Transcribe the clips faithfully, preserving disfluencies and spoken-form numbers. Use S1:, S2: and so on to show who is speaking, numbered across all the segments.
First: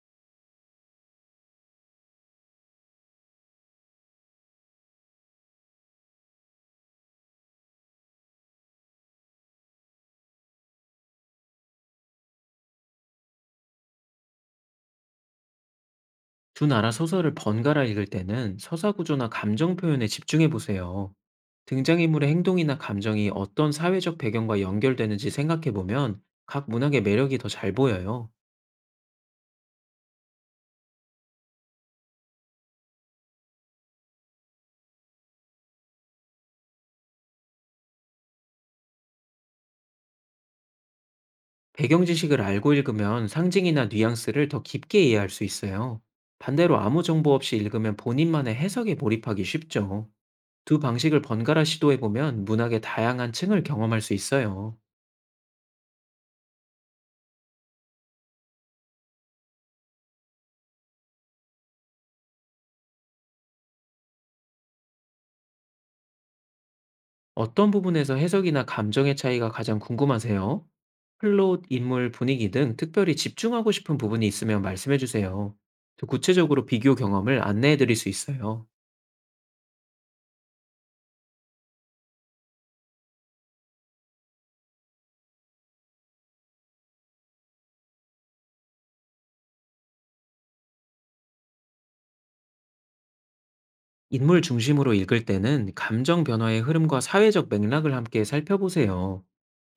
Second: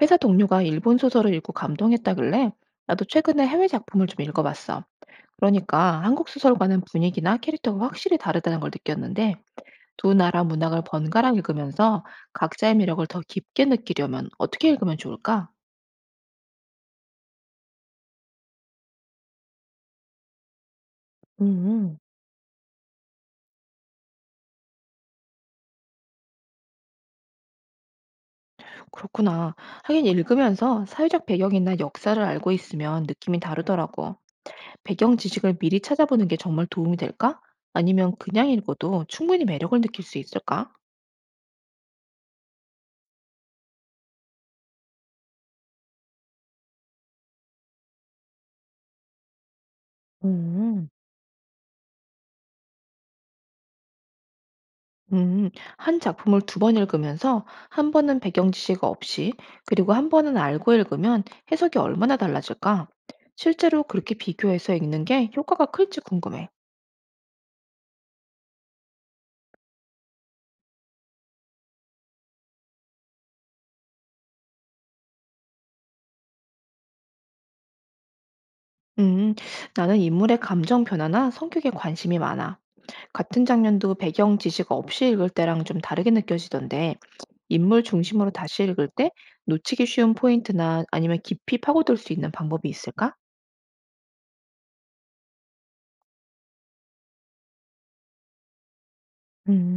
S1: 회사 동료가 일본 소설을 읽고 감동했다길래 나도 최근에 해외 작품을 좀 읽어봤어. 그러니까 한국 소설과는 분위기나 캐릭터가 확실히 다르다는 걸 느꼈는데 두 나라 문학을 번갈아 읽으면서 각자의 매력을 더 깊게 느끼려면 어떻게 읽으면 좋을까?
S2: 두 나라 소설을 번갈아 읽을 때는 서사 구조나 감정 표현에 집중해 보세요.
S1: 음,
S2: 등장인물의 행동이나 감정이 어떤 사회적 배경과 연결되는지 생각해 보면 각 문학의 매력이 더 잘 보여요.
S1: 그렇구나. 하긴 읽으면서 사회적 배경이나 역사를 알고 있으면 느낌이 다르더라고. 배경 지식을 미리 찾아보는 게 정말 도움이 될까? 아니면 그냥 읽어도 충분히 매력을 느낄 수 있을까?
S2: 배경 지식을 알고 읽으면 상징이나 뉘앙스를 더 깊게 이해할 수 있어요. 반대로 아무 정보 없이 읽으면 본인만의 해석에 몰입하기 쉽죠. 두
S1: 음.
S2: 방식을 번갈아 시도해 보면 문학의 다양한 층을 경험할 수 있어요.
S1: 음, 한 작품을 두 번 읽으면서 한 번은 배경 지식 없이 그리고 한 번은 알고 읽으면 해석이 얼마나 달라질까? 실제로 그렇게 비교해서 읽는 게 효과가 클지 궁금해.
S2: 어떤 부분에서 해석이나 감정의 차이가 가장 궁금하세요? 플롯, 인물, 분위기 등 특별히 집중하고 싶은 부분이 있으면 말씀해 주세요. 또 구체적으로 비교 경험을 안내해 드릴 수 있어요.
S1: 음, 나는 인물의 감정 변화나 성격에 관심이 많아. 같은 장면도 배경 지식 없이 읽을 때랑 좀 다르게 느껴지던데, 인물 중심으로 다시 읽을 때 놓치기 쉬운 포인트나 아니면 깊이 파고들 수 있는 방법이 있을까?
S2: 인물 중심으로 읽을 때는 감정 변화의 흐름과 사회적 맥락을 함께 살펴보세요.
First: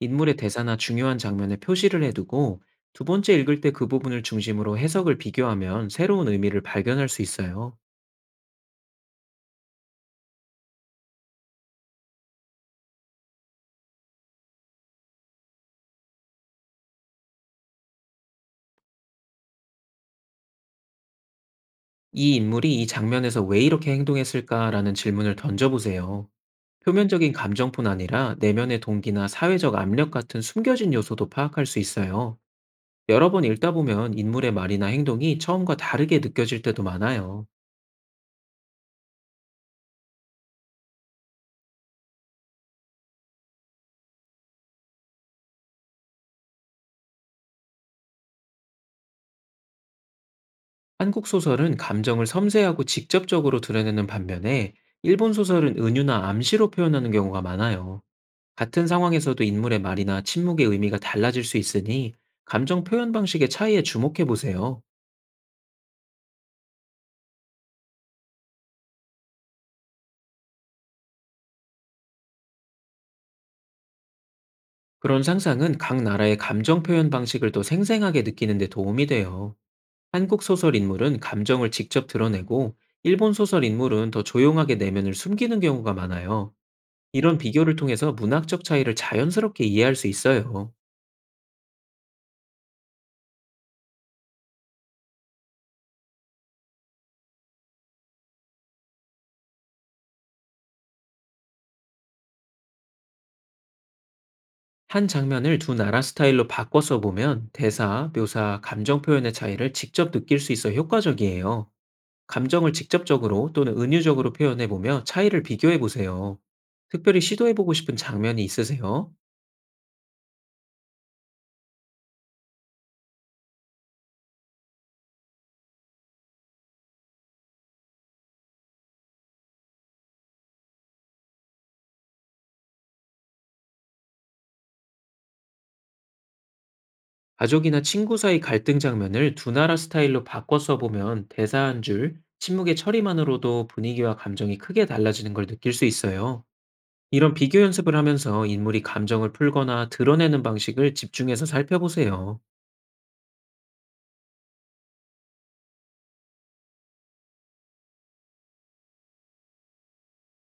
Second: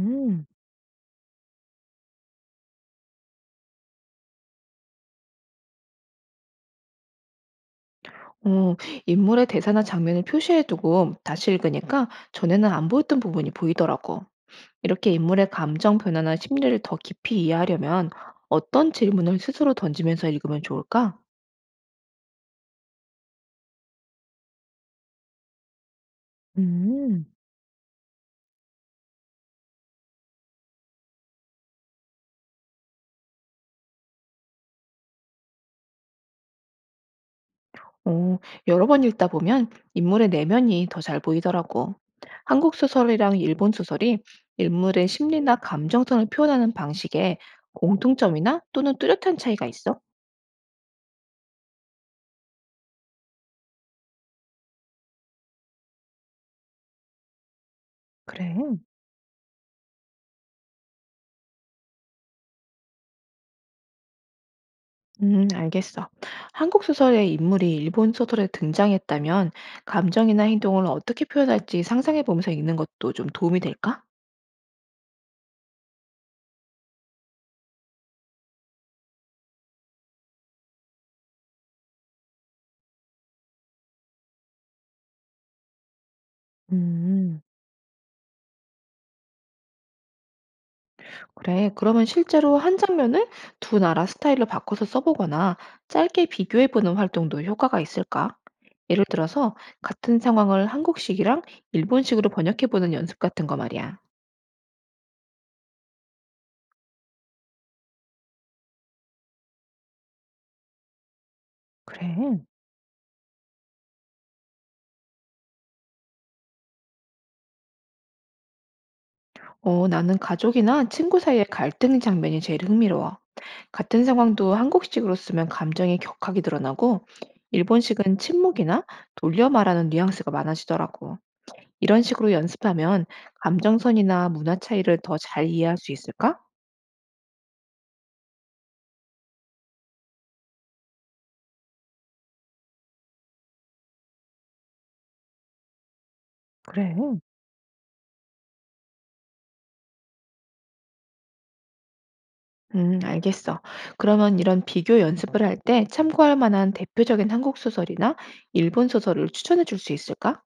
S2: 인물의 대사나 중요한 장면에 표시를 해두고 두 번째 읽을 때 그 부분을 중심으로 해석을 비교하면 새로운 의미를 발견할 수 있어요.
S1: 어, 인물의 대사나 장면을 표시해두고 다시 읽으니까 전에는 안 보였던 부분이 보이더라고. 이렇게 인물의 감정 변화나 심리를 더 깊이 이해하려면 어떤 질문을 스스로 던지면서 읽으면 좋을까?
S2: 이 인물이 이 장면에서 왜 이렇게 행동했을까라는 질문을 던져보세요.
S1: 음,
S2: 표면적인 감정뿐 아니라 내면의 동기나 사회적 압력 같은 숨겨진 요소도 파악할 수 있어요. 여러 번 읽다 보면 인물의 말이나 행동이 처음과 다르게 느껴질 때도 많아요.
S1: 어, 여러 번 읽다 보면 인물의 내면이 더 잘 보이더라고. 한국 소설이랑 일본 소설이 인물의 심리나 감정선을 표현하는 방식에 공통점이나 또는 뚜렷한 차이가 있어?
S2: 한국 소설은 감정을 섬세하고 직접적으로 드러내는 반면에, 일본 소설은 은유나 암시로 표현하는 경우가 많아요.
S1: 그래.
S2: 같은 상황에서도 인물의 말이나 침묵의 의미가 달라질 수 있으니, 감정 표현 방식의 차이에 주목해 보세요.
S1: 음, 알겠어. 한국 소설의 인물이 일본 소설에 등장했다면 감정이나 행동을 어떻게 표현할지 상상해 보면서 읽는 것도 좀 도움이 될까?
S2: 그런 상상은 각 나라의 감정 표현 방식을 더 생생하게 느끼는 데 도움이 돼요. 한국 소설 인물은 감정을 직접 드러내고, 일본 소설 인물은 더 조용하게 내면을 숨기는 경우가 많아요. 이런
S1: 음,
S2: 비교를 통해서 문학적 차이를 자연스럽게 이해할 수 있어요.
S1: 그래, 그러면 실제로 한 장면을 두 나라 스타일로 바꿔서 써보거나 짧게 비교해 보는 활동도 효과가 있을까? 예를 들어서 같은 상황을 한국식이랑 일본식으로 번역해 보는 연습 같은 거 말이야.
S2: 한 장면을 두 나라 스타일로 바꿔서 보면 대사, 묘사, 감정 표현의 차이를 직접 느낄 수 있어 효과적이에요.
S1: 그래.
S2: 감정을 직접적으로 또는 은유적으로 표현해 보며 차이를 비교해 보세요. 특별히 시도해 보고 싶은 장면이 있으세요?
S1: 어, 나는 가족이나 친구 사이의 갈등 장면이 제일 흥미로워. 같은 상황도 한국식으로 쓰면 감정이 격하게 드러나고, 일본식은 침묵이나 돌려 말하는 뉘앙스가 많아지더라고. 이런 식으로 연습하면 감정선이나 문화 차이를 더 잘 이해할 수 있을까?
S2: 가족이나 친구 사이 갈등 장면을 두 나라 스타일로 바꿔 써보면, 대사 한 줄, 침묵의 처리만으로도 분위기와 감정이 크게 달라지는 걸 느낄 수 있어요.
S1: 그래.
S2: 이런 비교 연습을 하면서 인물이 감정을 풀거나 드러내는 방식을 집중해서 살펴보세요.
S1: 음, 알겠어. 그러면 이런 비교 연습을 할 때 참고할 만한 대표적인 한국 소설이나 일본 소설을 추천해 줄 수 있을까?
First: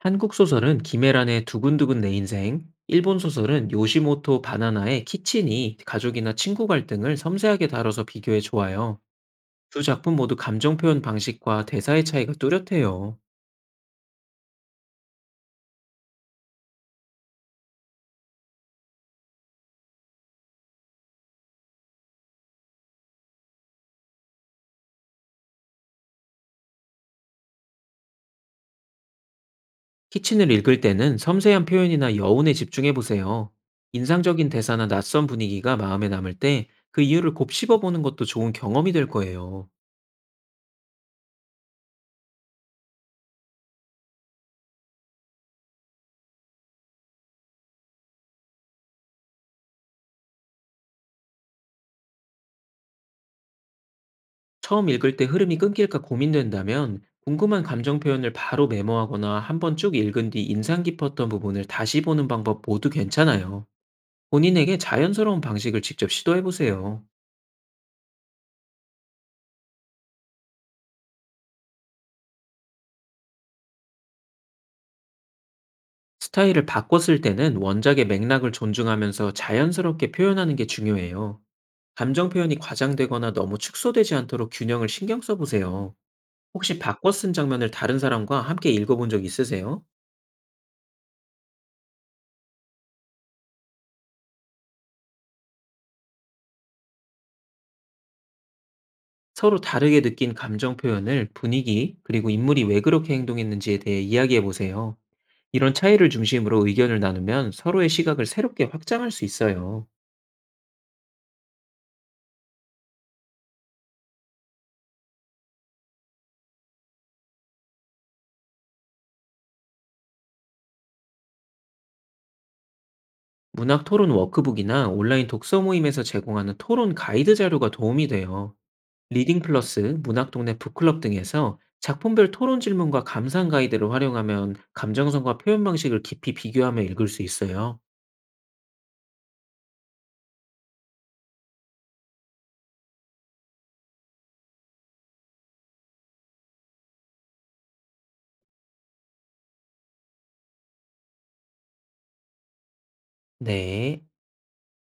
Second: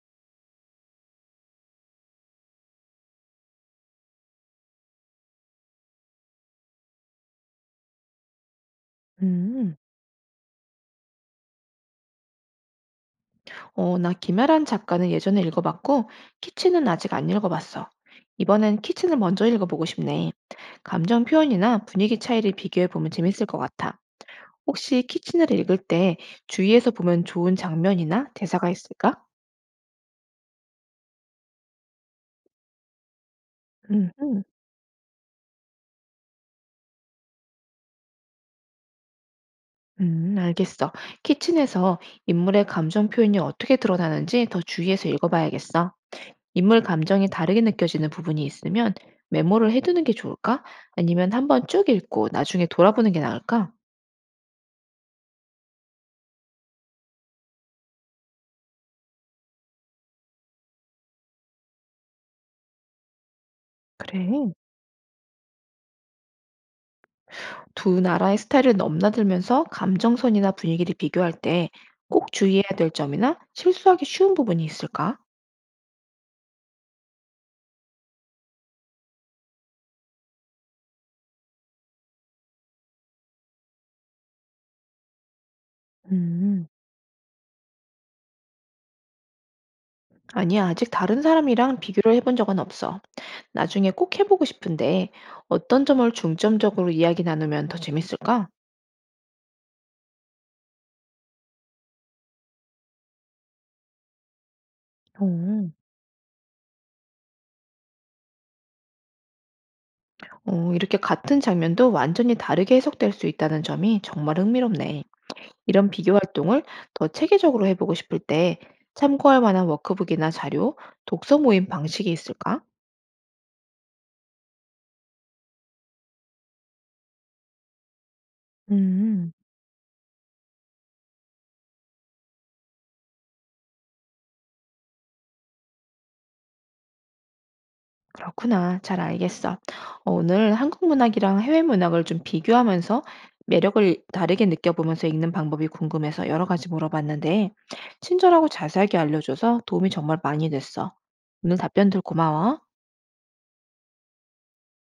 S2: 한국 소설은 김애란의 두근두근 내 인생, 일본 소설은 요시모토 바나나의 키친이 가족이나 친구 갈등을 섬세하게 다뤄서 비교해 좋아요.
S1: 음.
S2: 두 작품 모두 감정 표현 방식과 대사의 차이가 뚜렷해요.
S1: 어, 나 김아란 작가는 예전에 읽어봤고, 키친은 아직 안 읽어봤어. 이번엔 키친을 먼저 읽어보고 싶네. 감정 표현이나 분위기 차이를 비교해보면 재밌을 것 같아. 혹시 키친을 읽을 때 주위에서 보면 좋은 장면이나 대사가 있을까?
S2: 키친을 읽을 때는 섬세한 표현이나 여운에 집중해 보세요.
S1: 음, 음,
S2: 인상적인 대사나 낯선 분위기가 마음에 남을 때, 그 이유를 곱씹어 보는 것도 좋은 경험이 될 거예요.
S1: 음, 알겠어. 키친에서 인물의 감정 표현이 어떻게 드러나는지 더 주의해서 읽어봐야겠어. 인물 감정이 다르게 느껴지는 부분이 있으면 메모를 해두는 게 좋을까? 아니면 한번 쭉 읽고 나중에 돌아보는 게 나을까?
S2: 처음 읽을 때 흐름이 끊길까 고민된다면, 궁금한 감정 표현을 바로 메모하거나 한 번 쭉 읽은 뒤 인상 깊었던 부분을 다시 보는 방법 모두 괜찮아요.
S1: 그래.
S2: 본인에게 자연스러운 방식을 직접 시도해 보세요.
S1: 두 나라의 스타일을 넘나들면서 감정선이나 분위기를 비교할 때 꼭 주의해야 될 점이나 실수하기 쉬운 부분이 있을까?
S2: 스타일을 바꿨을 때는 원작의 맥락을 존중하면서 자연스럽게 표현하는 게 중요해요. 감정 표현이 과장되거나 너무 축소되지 않도록 균형을 신경 써보세요.
S1: 음,
S2: 혹시 바꿔 쓴 장면을 다른 사람과 함께 읽어본 적 있으세요?
S1: 아니야, 아직 다른 사람이랑 비교를 해본 적은 없어. 나중에 꼭 해보고 싶은데 어떤 점을 중점적으로 이야기 나누면 더 재밌을까?
S2: 서로 다르게 느낀 감정 표현을 분위기, 그리고 인물이 왜 그렇게 행동했는지에 대해 이야기해 보세요.
S1: 오.
S2: 이런 차이를 중심으로 의견을 나누면 서로의 시각을 새롭게 확장할 수 있어요.
S1: 어, 이렇게 같은 장면도 완전히 다르게 해석될 수 있다는 점이 정말 흥미롭네. 이런 비교 활동을 더 체계적으로 해보고 싶을 때 참고할 만한 워크북이나 자료, 독서 모임 방식이 있을까?
S2: 문학 토론 워크북이나 온라인 독서 모임에서 제공하는 토론 가이드 자료가 도움이 돼요.
S1: 음,
S2: 리딩 플러스, 문학 동네 북클럽 등에서 작품별 토론 질문과 감상 가이드를 활용하면 감정선과 표현 방식을 깊이 비교하며 읽을 수 있어요.
S1: 그렇구나. 잘 알겠어. 어, 오늘 한국 문학이랑 해외 문학을 좀 비교하면서 매력을 다르게 느껴보면서 읽는 방법이 궁금해서 여러 가지 물어봤는데, 친절하고 자세하게 알려줘서 도움이 정말 많이 됐어. 오늘 답변들 고마워.
S2: 네.